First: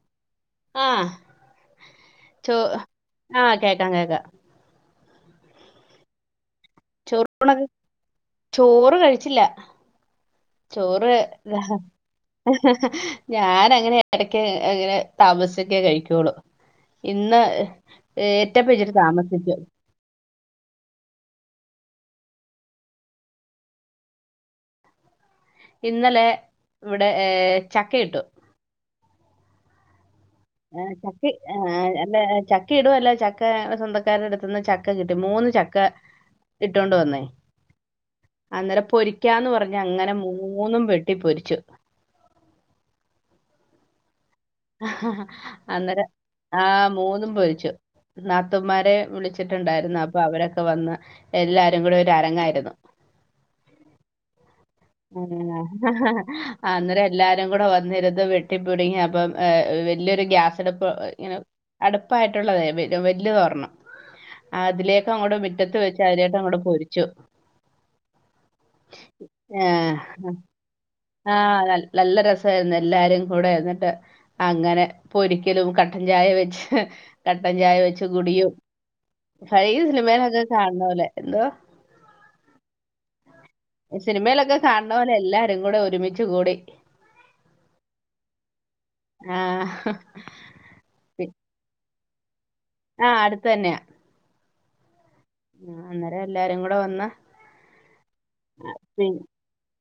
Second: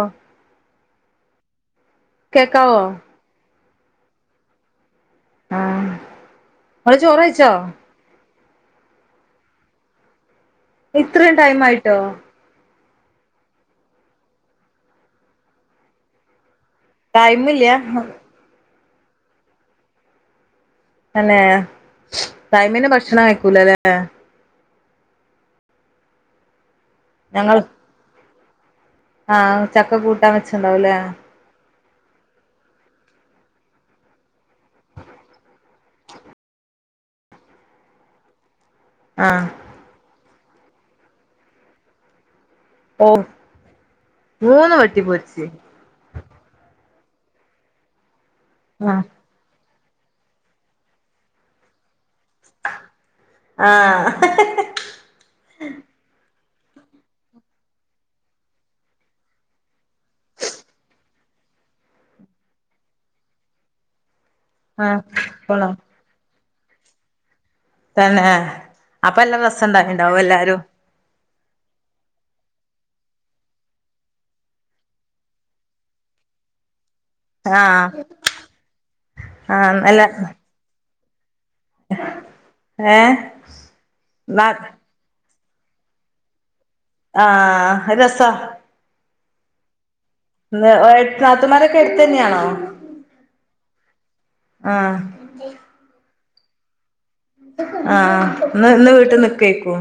O ആ ചോ കേക്കാവോ ആ കേക്കാം കേക്കാ. ആഹ്. ങ്ങള് ചോറ് കഴിച്ചോ ചോർക്ണത് ചോറ് കഴിച്ചില്ല. ഇത്രയും ടൈമായിട്ടോ? ഞാാനങ്ങനെ എടക്ക് അങ്ങനെ താമസിച്ചെ കഴിക്കൊള്ളു. ഇന്ന് ടൈമില്ല ഏറ്റപിജി താമസിച്ച്. തന്നെ ടൈമിന് ഭക്ഷണം കഴിക്കൂലല്ലേ. ഇന്നലെ ഇവിടെ ഏ ഞങ്ങൾ ചക്ക ഇട്ടു. ആഹ് ചക്ക കൂട്ടാ വെ [inaudible] ആ അല്ല ചക്ക ഇടുംല്ല ചക്ക സ്വന്തക്കാരട്‌ ത്ത്ന്ന് ചക്ക കിട്ടി മൂന്ന് ചക്ക ഇട്ടൊണ്ട് വന്നേ അന്നേര ആഹ് പൊരിക്കാന്ന് പറഞ്ഞുങ്ങനെ മൂന്നും വെട്ടി പൊരിച്ചു ഓ മൂന്ന് വട്ടി പോരിച്ച് അന്നേരം അഹ് മൂന്നും പൊരിച്ചു നാത്തുമാരെ ആഹ് വിളിച്ചു ച്ചിട്ടുണ്ടായിരുന്നു അപ്പൊ അവരൊക്കെ വന്ന് എല്ലാരും കൂടെ ഒരു അരങ്ങായിരുന്നു ആഹ് [unintelligible] ആ അന്നേരം എല്ലാരും കൂടെ വന്നിരുത് വെട്ടിപ്പടുങ്ങി അപ്പം ഏയ് വല്യൊരു ഗ്യാസഎടുപ്പ് എങ്ങനെ അടുപ്പായിട്ടുള്ളതേ വലിയ തോർണം ആഹ് അതിലേക്ക അങ്ങോടെ കൊള്ളാം മുറ്റത്ത് വെച്ച അതിലേക്ക അങ്ങോടെ പൊരിച്ചു തന്നെ അപ്പൊ എല്ലാം രസം ഉണ്ടായി എല്ലാരും ആഹ് നല്ല രസമായിരുന്നു എല്ലാരും കൂടെ ന്നിട്ട് അങ്ങനെ പൊരിക്കലും കട്ടൻ ചായ വെച്ച് കട്ടൻ ചായ ആഹ് വെച്ച് കുടിയും ആഹ് [unintelligible] നല്ല സിനിമയിലൊക്കെ കാണുന്ന പോലെ എന്തോ ഏഹ് ഈ ന സിനിമയിലൊക്കെ കാണണ പോലെ എല്ലാരും കൂടെ ഒരുമിച്ച് കൂടി ആഹ് അത് രസ ആഹ് നാത്തുമാരൊക്കെ എടുത്തു തന്നെയാണോ ആഹ് അടുത്ത തന്നെയാ ആഹ് ആ അന്നേരം എല്ലാരും കൂടെ വന്ന ആഹ് ആഹ് ഇന്ന് വീട്ടിൽ നിക്കേക്കൂ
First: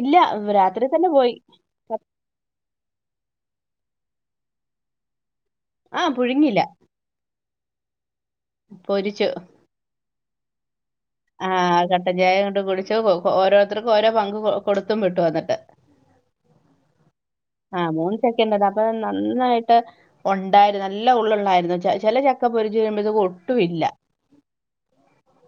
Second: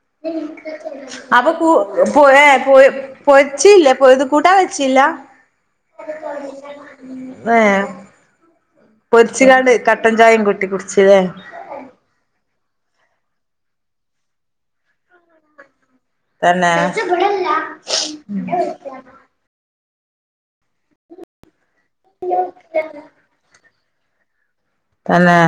ഇല്ല രാത്രി തന്നെ പോയി അപ്പൊ കൂ പ- പോ ഏയ് പോയി പൊയിച്ചിട്ടില്ല കൂട്ടാൻ വെച്ചില്ല ആ പുഴുങ്ങില്ല വേയ് പൊരിച്ചു പൊരിച്ച് കാണ്ട് കട്ടൻ ചായയും കൂട്ടി കുടിച്ചതേ ആഹ് കട്ടൻ ചായ കൊണ്ട് കുടിച്ച് ഓരോരുത്തർക്കും ഓരോ പങ്ക് കൊടുത്തും വിട്ടു വന്നിട്ട് തന്നെ ആഹ് മൂന്ന് സെക്കൻഡ് അപ്പൊ നന്നായിട്ട് ഉണ്ടായിരുന്നു നല്ല ഉള്ള യിരുന്നു ച ചില ചക്ക പൊരിച്ചു കഴിയുമ്പോഴത്തേക്കും ഒട്ടും ഇല്ല തന്നെ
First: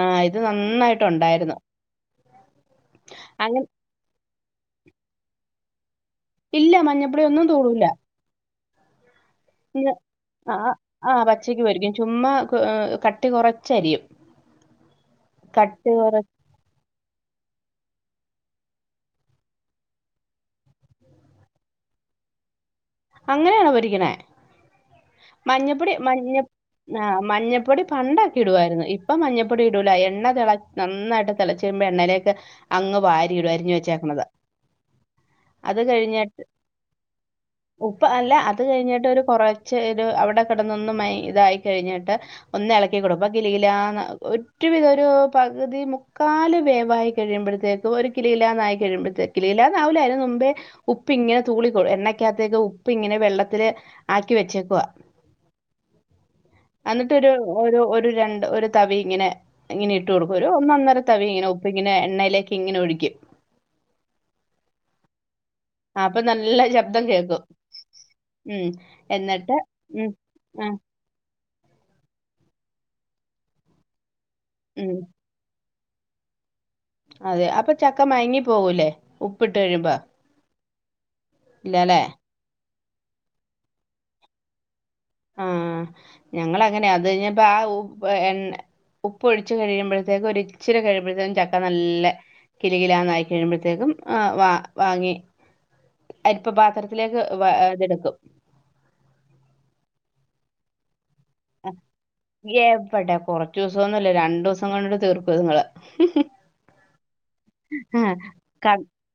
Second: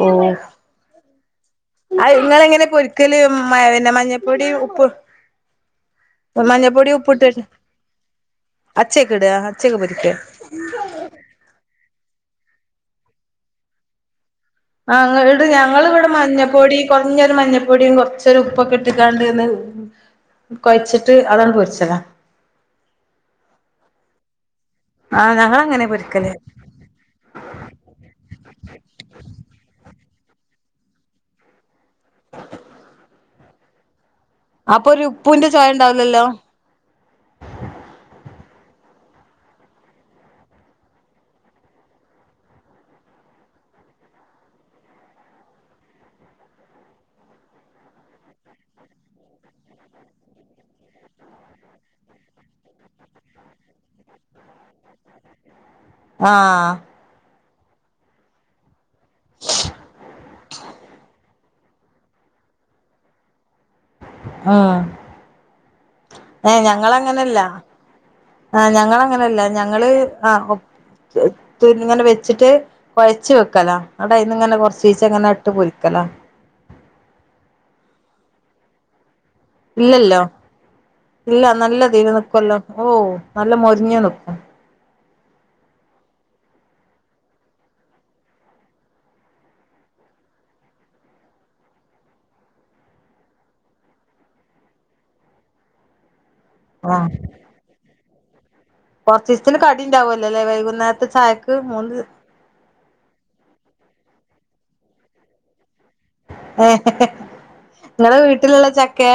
ആഹ് ഇത് നന്നായിട്ടുണ്ടായിരുന്നു ആ ഇങ്ങള് എങ്ങനെ പൊരിക്കല് അങ്ങനെ പിന്നെ മഞ്ഞപ്പൊടി ഉപ്പ് [unintelligible] ഇല്ല മഞ്ഞൾപ്പൊടി മഞ്ഞപ്പൊടി ഉപ്പിട്ടട്ട് ഒന്നും തൂളില്ല അച്ചയ്ക്ക ഇട അച്ചയ്ക്ക് പൊരിക്ക ആഹ് ആഹ് പച്ചക്ക് പൊരിക്കും ചുമ്മാ കട്ടി കുറച്ചരിയും ആഹ് ഇട് ഞങ്ങള് കട്ടി ഇവിടെ കുറ മഞ്ഞ പൊടി കുറഞ്ഞൊരു മഞ്ഞൾപ്പൊടിയും കുറച്ചൊ ഒരു ഉപ്പൊക്കെ ഇട്ടക്കാണ്ട്ന്ന് കൊഴച്ചിട്ട് അതാണ് പൊരിച്ചതാ അങ്ങനെയണ പൊരിക്കുന്ന ആഹ് ഞങ്ങളങ്ങനെ മഞ്ഞപ്പൊടി പൊരിക്കല് മഞ്ഞ ആഹ് മഞ്ഞപ്പൊടി പണ്ടൊക്കെ ഇടുവായിരുന്നു ഇപ്പ മഞ്ഞപ്പൊടി ഇടൂല എണ്ണ തിള നന്നായിട്ട് തിളച്ച വരുമ്പോ എണ്ണയിലേക്കെ അങ് വാരിടും അരിഞ് വെച്ചേക്കണുന്നത് അപ്പൊ ഒരു ഉപ്പൂന്റെ ചോയ ഉണ്ടാവില്ലല്ലോ ഉപ്പ് അല്ല അത് കഴിഞ്ഞിട്ട് ഒരു കുറച്ച് ഒരു അവിടെ കിടന്നൊന്നും മ ഇതായി കഴിഞ്ഞിട്ട് ഒന്ന് ഇളക്കിക്കൊടും പക്കല്ലില്ല ഒറ്റവിധം ഒരു പകുതി മുക്കാൽ വേവായി കഴിയുമ്പോഴത്തേക്ക് ഇപ്പ ഒരു കിലില്ലാന്നായിയി കഴുമ്പഴേ കിലില്ലാന്നാവില്ല അതിന് മുമ്പേ ഉപ്പി ഇങ്ങനെ തൂളിക്കും എണക്ക ഉപ്പ് ഇങ്ങനെ വെള്ളത്തില് ആക്കി വെച്ചേക്കുക. ആഹ എന്നിട്ട് ഒരു രണ്ട് ഒരു തവി ഇങ്ങനെ. ഇങ്ങനെ ഇട്ട് കൊടുക്കും ഒരു ഒന്ന അന്നര തവി ഇങ്ങനെ ഉപ്പി ഇങ്ങെ എണ്ണയിലേക്ക് ഇങ്ങനെ ഒഴിക്കും. ഉം അപ്പൊ ഏ നല്ല ഞങ്ങൾ ശബ്ദം അങ്ങനെല്ല കേൾക്കും ആ് ഉം ഞങ്ങ അങ്ങനെയല്ല എന്നിട്ട് ഞങ്ങള് ഉം ആ ഇങ്ങനെ വെച്ചിട്ട് കുഴച്ച് വെക്ലല ഇന്നട് അഇന്ന് ഇങ്ങനെ കൊറച്ച ഉം ചീച്ച അങ്ങനെ നട്ട് പൊരിക്കലാ. അതെ അപ്പൊ ചക്ക മയങ്ങി പോകൂല്ലേ ഉപ്പിട്ട് കഴിയുമ്പോ. ഇല്ലല്ലോ ഇല്ല നല്ല ഇല്ലല്ലെ തീല് നക്കുവല്ലോ ഓ നല്ല മൊരിഞ് നിക്കും. ഞങ്ങള് അങ്ങനെ അത് കഴിഞ്ഞപ്പോ ആ എണ് ഉപ്പ് ഒഴിച്ചച്ച് കഴിയുമ്പോഴത്തേക്കും. ഒരുരിച്ചിരി കഴിയ്പഴേക്കും ചക്ക നല്ല കിലുകിലാ നായി കഴിയുമ്പോഴത്തേക്കും വാ വാങ്ങി. അരിപ്പ പാത്രത്തിലേക് വ ഇതെടുക്കും കൊറച്ചി ദിവസത്തിന് കടി ഉണ്ടാവല്ലോ അല്ലെ വൈകുന്നേരത്തെ ചായക്ക്. മൂന്ന് എവട്ടൊ കൊറച്ച് ദിവസംന്നുംല്ല രണ്ടു ദിവസം കൊണ്ടിട്ട് തീർക്കു നിങ്ങള്. ഏ നിങ്ങളടെ വീട്ടിലുള്ള ചക്കയ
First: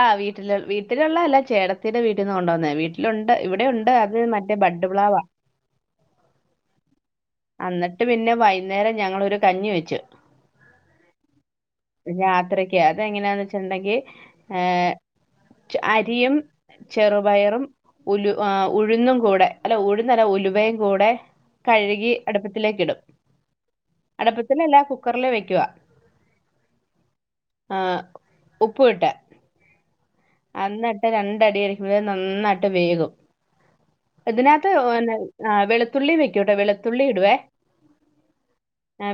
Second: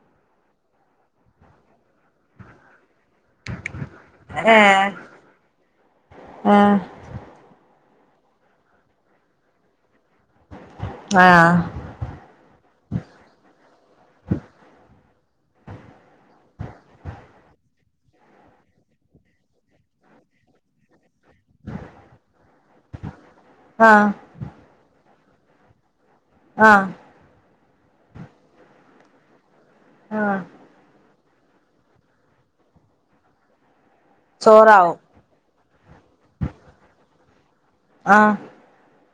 ആഹ വീട്ടിൽ വീട്ടിലുള്ള അല്ല ചേട്ടത്തിന്റെ വീട്ടിൽ നിന്ന് കൊണ്ടോന്നേ വീട്ട. ഇുണ്ട് ഇവിടെ ഉണ്ട് അത് മറ്റേ ബഡ്പ്ളവാ ആഹ് എന്നിട്ട് പിന്നെ വൈകുന്നേരം ഞങ്ങളൊ ഒരു കഞ്ഞി വെച്ചു. ആഹ് യാത്രക്ക് അതെങ്ങനെയാന്ന് വെച്ചിട്ടുണ്ടെങ്കിൽ ഏർ അരിയും. ചെറുപയറും ഉലു ഉഴുന്നും കൂടെ അല്ല ഉഴുന്നല്ല ഉലുവയും കൂടെ. കഴുകി അടുപ്പത്തിലേക്ക് ഇടും ആഹ് അടുപ്പത്തിലല്ല കുക്കറില് വെക്കവാ. ആഹ് ആ് ഉപ്പ് ഇട്ട് ആഹ് എന്നന്നിട്ട് രണ്ടടിടരിക്കുമ്പോൾ നന്നായിട്ട് വേകും. ചോറാവും ഇതിനകത്ത്ന്ന ആഹ് വൊത്തുള്ളി വെക്കോട്ടെ വെളുത്തുള്ളി ഇടുവേ. ആഹ്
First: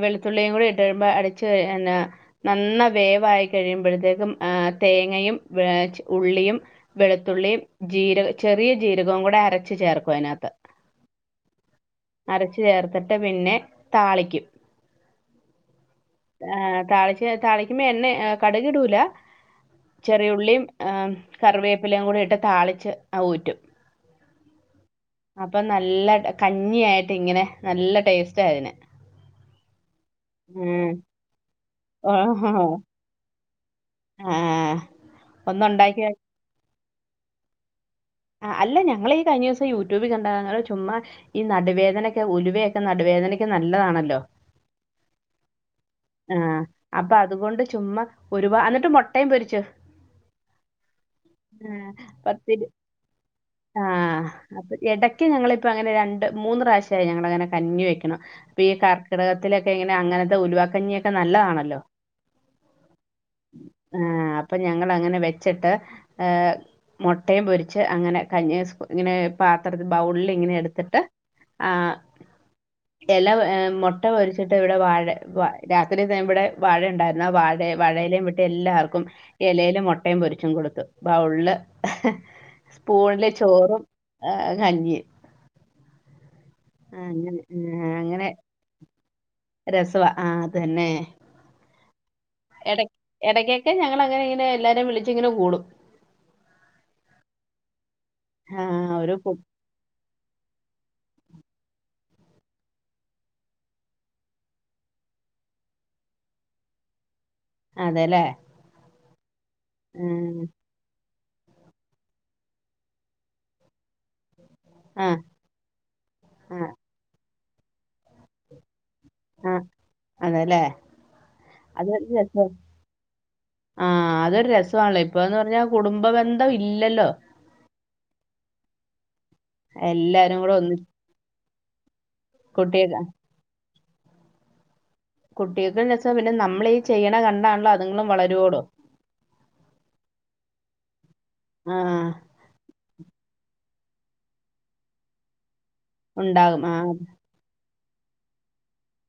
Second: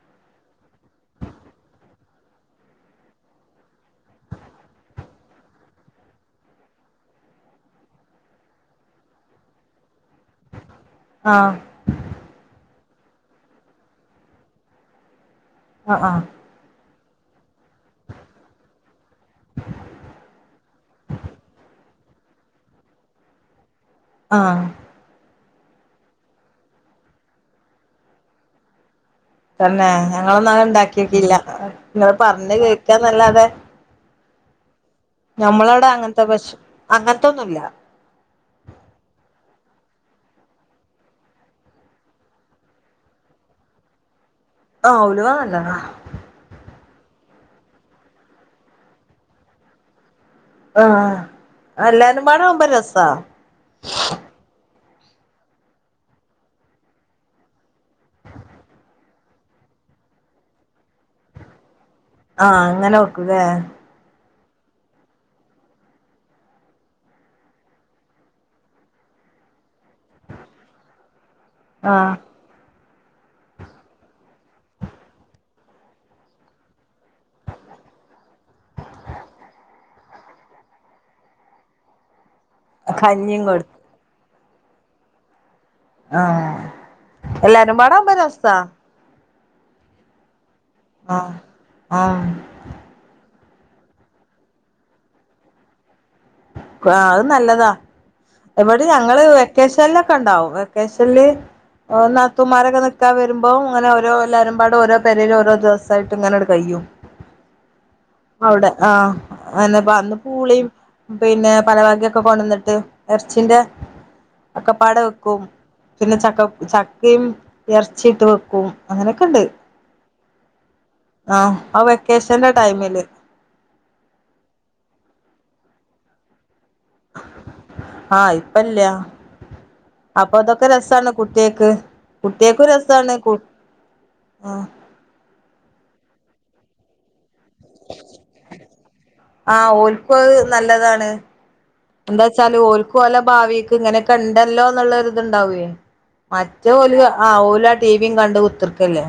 വെളുത്തുള്ളിയും കൂടി ഇട്ടടുമ്പോ അടച്ച് എന്നന നന്ന വേവായി കഴിയുമ്പോഴത്തേക്കും ആർ തേങ്ങയും വൊ ഉള്ളിയും. വെളുത്തുള്ളിയും ജീരക ചെറിയ ജീരകവും കൂടെ അരച്ചു ചേർക്കും അതിനകത്ത്. ആഹ് അരച്ചു ചേർത്തിട്ട് പിന്നെ താളിക്കും. ആഹ് ആ ആ് താ താളിക്കുമ്പോ എണ്ണ കടുകി ഇടൂല ചെറിയുള്ളിയും. കറിവേപ്പിലയും കൂടി ഇട്ട് താളിച്ച് അ ഊറ്റും. ആഹ് അപ്പൊ നല്ല കഞ്ഞി ആായിട്ട് ഇങ്ങനെ നല്ല ടേസ്റ്റ് ആയതിന്. തന്നെ ഞങ്ങളൊന്നും അങ്ങനെ ഉണ്ടാക്കിക്കില്ല. നിങ്ങൾ പറഞ്ഞഞ് കേക്കാ എന്നല്ലാതെ. ആഹ് നമ്മളവിടെ അങ്ങനത്തെ പശ അങ്ങനത്തെന്നുമല്ല. ആ അല്ല ഞങ്ങൾ ഈ കഴിഞ്ഞ ദിവസം യൂട്യൂബിൽ കണ്ടാ. ങ്ങങ്ങള് ചുമ്മാ ഈ നടുവേദനക്കെ ഉലുവൊക്കെ നടുവേദനക്ക് നല്ലതാണല്ലൊ ആഹ് ഉലുവ നല്ലതാ ആഹ് അപ്പൊ അതുകൊണ്ട് ചുമ്മാ ഒരുപാ അന്ന്ട്ട് മൊട്ടയും പൊരിച്ചു ആഹ് ആഹ് എല്ലാരുമ്പാടാവുമ്പൊ പത്തിരി രസാ ആഹ് അപ്പൊ എടയ്ക്ക് ഞങ്ങളിപ്പോ അങ്ങനെ രണ്ട് മൂന്ന് റാശ്യായി ഞങ്ങളങ്ങനെ കഞ്ഞി വെക്ക്ണു ഇപ്പീ കർക്കിടകത്തിലൊക്കെ ഇങ്ങനെ അങ്ങനത്തെ ഉലവാക്കഞ്ഞിയൊക്കെ നല്ലതാണല്ലോ ആഹ് അങ്ങനെ വെക്കും ല്ലെ ആഹ് അപ്പം ഞങ്ങളങ്ങനെ വെച്ച്ട്ട് ഏ മൊട്ടയും പൊരിച്ച് അങ്ങനെ കഞ്ഞി ഇങ്ങനെ പാത്രത്തി ബൗളിലിങ്ങനെ എട്ത്തിട്ട് ആ ആഹ് എല ഏ മൊട്ട പൊരിച്ചിട്ട് ഇവടെ വാഴ വ രാത്രി തെ ഇവടെ വാഴണ്ടായിര്ന്നു ആ വാഴ വാഴലേ വെട്ടി എല്ലാർക്കും എലേല് മൊട്ടയും പൊരിച്ചും കൊടുത്തു ബൗള്ല് ഹ് സ്പൂണിലെ കഞ്ഞിയും കൊടുത്ത് ചോറും കഞ്ഞിയും ആഹ് ആ, അങ്ങനെ എല്ലാരുമ്പാടാവുമ്പൊ രെസാ രസുവാ ആഹ് അതെന്നെ ആഹ് ആഹ് എട എടയ്ക്കൊക്കെ ഞങ്ങളങ്ങനെ ഇങ്ങനെ എല്ലാരേം വിളിച്ച്ങ്ങനെ കൂടും ആഹ് അത് നല്ലതാ ആ ഇവിടിം ഒരു ഞങ്ങള് കു- വെക്കേഷൻലൊക്കെണ്ടാവും വെക്കേഷൻല് ഓ നാത്തൂമ്മാരൊക്കെ നിക്കാൻ വെരുമ്പോ അങ്ങനെ ഓരോ എല്ലാരുമ്പാടെ ഓരോ പെരേല് ഓരോ ദിവസ്സായിട്ട് ഇങ്ങനങ്ങട്ട് കയ്യും [inaudible] അതെല്ലേ അവടെ ആഹ് എന്നപ്പ അന്ന് ഉം. പൂളീം പിന്നെ പല വകക്കെ കൊണ്ടന്ന്ട്ട് എർച്ചിന്റെ ഒക്കെപ്പാടെ ആ വെക്കും പിന്നെ ചക്ക ആ കൂ ചക്കയും എർച്ചിട്ട് വെക്കും അങ്ങനൊക്കെണ്ട് ആ അതെല്ലേ ആ ആ വെക്കേഷന്റെ ടൈമില് ആഹ് അതൊരു രസാണല്ലോ ഇപ്പൊന്ന് പർഞ്ഞാ കുടുംബ ബന്ധം ഇല്ലല്ലോ ആഹ് ഇപ്പല്ല എല്ലാരും കൂടെ അപ്പതൊക്കെ ഒന്നിച്ച് രസാണ് കുട്ട്യാക്ക് കുട്ട്യാക്കും കുട്ടിയെ രസാണ് കു ആഹ് കുട്ട്യാക്കും രസ പിന്നെ നമ്മളീ ചെയ്യ്ണ കണ്ടാണല്ലോ അതുങ്ങളും വളരുള്ളു ആഹ് ഓൽക്കും അത് നല്ലതാണ് ആഹ് ച്ചാല് ഓൽക്കോല ഭാവീക്ക് ഇങ്ങനെക്കെണ്ടല്ലോന്ന്ള്ളരിത്ണ് വേ ഉണ്ടാകും മറ്റേ ആഹ് ഓല് ആഹ് ഓലാ ടിവിം കണ്ട് കുത്ത്ർക്കല്ലേ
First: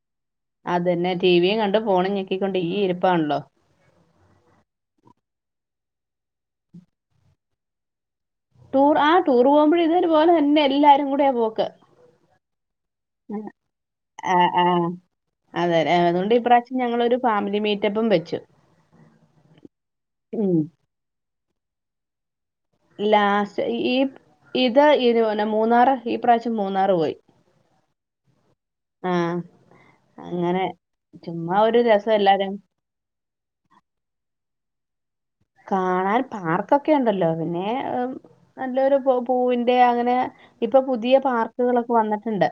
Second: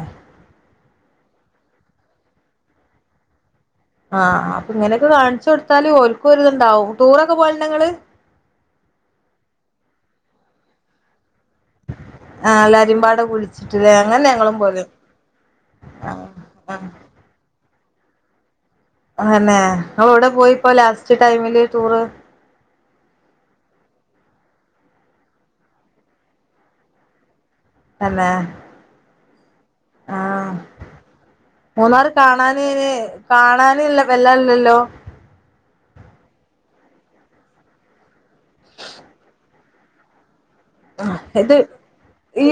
അതെന്നെ ടിവിം കണ്ട് ഫോണും ഞെക്കിക്കൊണ്ട് ഈ ഇരിപ്പാൺല്ലോ ആഹ് അപ്പൊ ഇങ്ങനൊക്കെ കാണിച്ചൊട്ത്താല് ഓൽക്കൊരുത്ണ്ടാവും ടൂറൊക്കെ പോവൽണ്ടോ ഇങ്ങള് ടൂർ ആ ടൂർ പോകുമ്പഴേ ഇതൊര് പോലെ തന്നെ എല്ലാരും കൂടിയാ പോക്ക് ആഹ് എല്ലാരിമ്പാടെ വിളിച്ചിട്ട്ലേ അങ്ങനെ ഞങ്ങളും പോവല് അതെലെ ആ അതോണ്ട് ആ ഇപ്രാവശ്യം ഞങ്ങളൊരു ഫാമിലി മീറ്റപ്പും വെച്ചു അതെന്നെ ഇങ്ങള് എവടെ ഉം പോയിപ്പോ ലാസ്റ്റ് ടൈമില് ടൂറ് ലാസ്റ്റ് ഈ ഇത് ഇത് പോനെ മൂന്നാറ് ഈ പ്രാശ്യം മൂന്നാറ് പോയി തന്നെ ആഹ് ആഹ് അങ്ങനെ ചുമ്മാ ഒരു മൂന്നാറ് രസം എല്ലാരും കാണാന് ന് ന് കാണാന് വല്ലാ ഇല്ലല്ലോ കാണാൻ പാർക്കൊക്കെ ഉണ്ടല്ലോ പിന്നെ നല്ലൊരു പൂവിന്റെ അങ്ങനെ ഇപ്പൊ പുതിയ പാർക്കുകളൊക്കെ വന്നിട്ടുണ്ട്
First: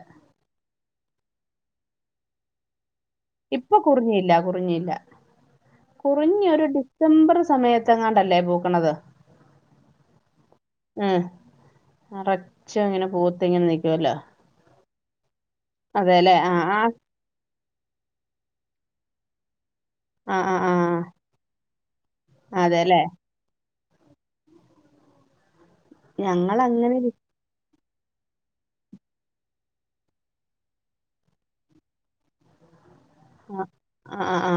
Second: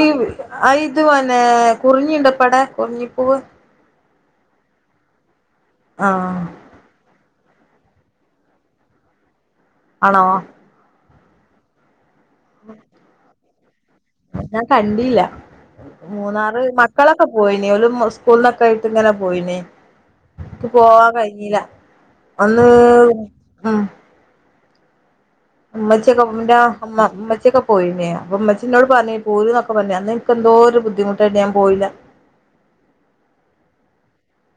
ആ ഇത് അന്നെ കുറിഞ്ഞി ഉണ്ടോ ഇ പ്പടെ കുറിഞ്ഞിപ്പൂവ് ഇപ്പ കുറിഞ്ഞില്ല കുറിഞ്ഞില്ല ആഹ് കുറിഞ്ഞി യൊരു ഡിസം ഡിസംബർ സമയത്തെ ങ്ങാണ്ടല്ലേ പൂ ക്കണത് ആണോ ഉം നിറച്ചും ഇങ്ങനെ പൂത്തിങ്ങനെ നീക്കുവല്ലോ ഞാൻ കണ്ടില്ല ആ മൂന്നാറ് ആ മക്കളൊ കേ പോയിനീ ഓൽ സ്കൂളന്നൊക്കെയിട്ട് ഇങ്ങനെ പോയിനീ ആ എനിക്ക് ആ ആ പോവാൻ കഴിഞ്ഞില്ല അന്ന് അതെല്ലേ ഉം ഉമ്മച്ചി യൊക്കെ ഇൻ്റെ ഞങ്ങൾ അങ്ങനെ മ്മമ്മ ഒരു- മച്ചിക്കെ പോയിനു അപ്പൊമ്മച്ചി എന്നോട് പറ പോരൂ ന്നൊക്കെ പറഞ്ഞാ അന്ന് എനിക്ക് എന്തോ ഒരു ബുദ്ധിമുട്ടായിട്ടു ഞാൻ പോയില്ല ആ ആ ആ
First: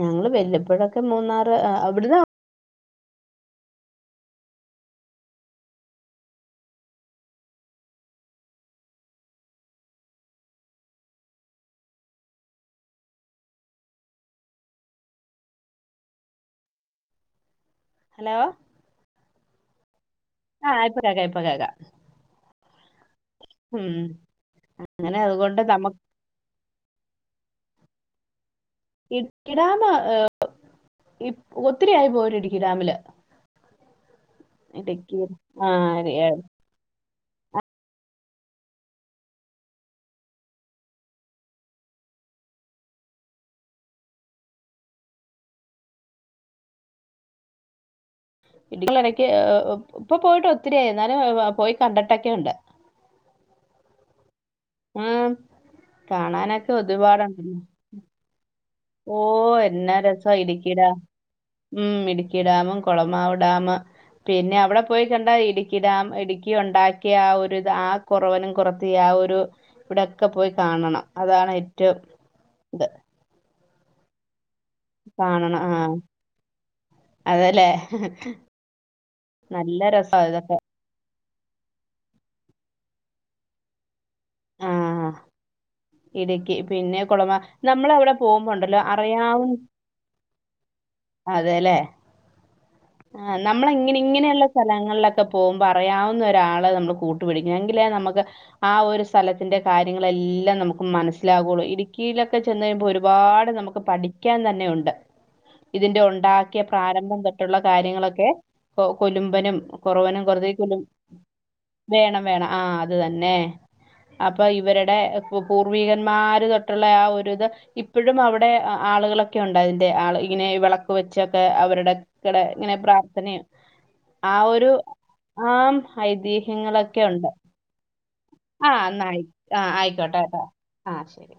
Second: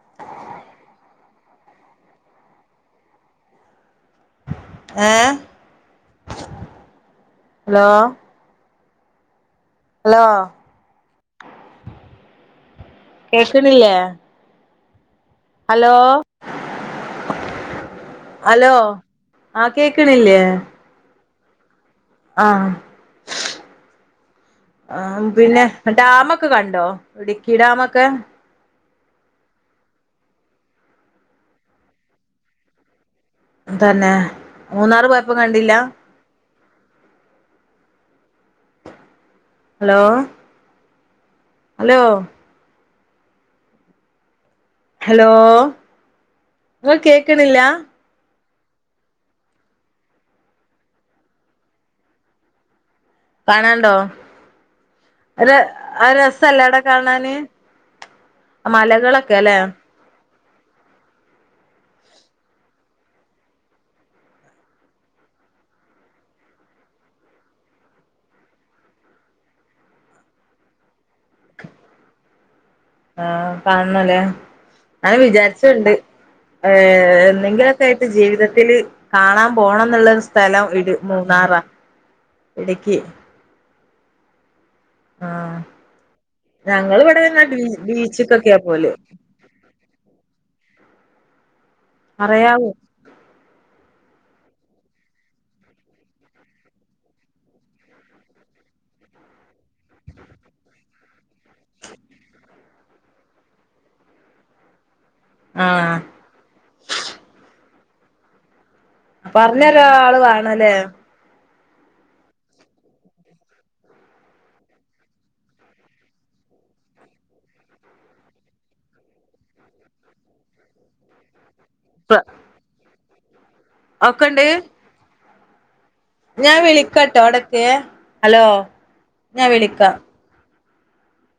ഞങ്ങൾ വല്ലപ്പോഴൊക്കെ മൂന്നാറ് അവിടുന്ന് ഏ ഹലോ ഹലോ കേൾക്കണില്ലേ ഹലോ ഹലോ ആ കേക്കണില്ലേ ആ ഇപ്പൊ കേക്കാം ഇപ്പൊ കേക്കാം ആ ഉം അങ്ങനെ അതുകൊണ്ട് പിന്നെ നമുക്ക് ഡാമൊക്കെ ക്കെ കണ്ടോ ഇടുക്കിടാമൊക്കെ ഇടുക്കി ഡാമ ഒത്തിരിയായി പോയിട്ട് ഇടുക്കി ഡാമില്. തന്നെ മൂന്നാറ് പോയപ്പോ കണ്ടില്ല? ശരിയ. ഹലോ. ഹലോ. ഹലോ ഇങ്ങള് കേക്കണില്ല? [unintelligible] ഇപ്പൊ പോയിട്ട് ഒത്തിരിയായി എന്നാലും പോയി കണ്ടിട്ടൊക്കെയുണ്ട്. കാണാണ്ടോ ഉം ആ രസല്ലെ കാണാനൊക്കെ അവിടെ കാണാന്. ഒരുപാടുണ്ടല്ലോ ഓ മലകളൊക്കെ അല്ലെ എന്നാ രസ ഇടുക്കി ഡാം. ഉം ഇടുക്കി ഡാമും കുളമാവ് ഡാമ്. പിന്നെ അവിടെ പോയി കണ്ടാ ഇടുക്കി ഡാം ഇടുക്കി ഉണ്ടാക്കിയ ആ ഒരു ആ കുറവനും കുറത്തിയും ആ ഒരു ഇവിടെക്കെ പോയി കാണണം അതാണ് ഏറ്റവും ഇത് ആഹ് കാണണംല്ലേ അങ്ങനെ കാണണം ആ വിചാരിച്ച്ണ്ട്. ഏഹ് എന്നെങ്കിലും അതല്ലേ ഒക്കെ ആയിട്ട് ജീവിതത്തില് കാണാൻ നല്ല പോണം രസാ എന്നുള്ളരു ഇതൊക്കെ സ്ഥലം ഇടു മൂന്നാറാ ഇടുക്കി. [unintelligible] ആ ഇടുക്കി പിന്നെ ഞങ്ങള് ഇവിടെ കുളമ തന്നെ നമ്മൾ അവിടെ ബീച്ചക്കൊക്കെയാ പോകുമ്പോണ്ടല്ലോ പോവല് അറിയാവുന്ന അതെല്ലേ. പറയാവു. ആ നമ്മള് ഇങ്ങനെ ഇങ്ങനെയുള്ള സ്ഥലങ്ങളിലൊക്കെ പോകുമ്പോ അറിയാവുന്ന ഒരാള് നമ്മൾ കൂട്ട എങ്കിലെ നമുക്ക് ആ ഒരു സ്ഥലത്തിന്റെ കാര്യങ്ങളെല്ലാം നമുക്ക് മനസ്സിലാവുകയുള്ളൂ ഇടുക്കിയിലൊക്കെ ചെന്ന് കഴിയുമ്പോൾ ഒരുപാട് നമുക്ക് പഠി പഠിക്കാൻ തന്നെയുണ്ട് ആ ഇതിന്റെ ഉണ്ടാക്കിയ പ്രാരംഭം തൊട്ടുള്ള കാര്യങ്ങളൊക്കെ. കൊ കൊല്ലുമ്പനും പറഞ്ഞ ഒരാള് കുറവനും കൊറത്തിയും വേണല്ലേ കൊല്ലും വേണം വേണം ആ അത് തന്നെ. ഇപ്പൊ ഇവരുടെ പൂർവികന്മാര് തൊട്ടുള്ള ആ ഒരിത്. ഇപ്പോഴും അവിടെ ആളുകളൊക്കെ ഉണ്ടോ അതിന്റെ ആ ഇങ്ങനെ വിളക്ക് വെച്ചൊക്കെ അവരുടെ ഇടക്കിടെ ഇങ്ങനെ പ്രാർത്ഥനയും ഒക്കെ ആ ഉണ്ട് ഒരു ആ ഞാൻ ഐതിഹ്യങ്ങളൊക്കെ വിളിക്കാട്ടോ ഉണ്ട് അവിടെ നിക്കേ ഹലോ ഞാൻ വിളിക്കാം. ആഹ് ശരി.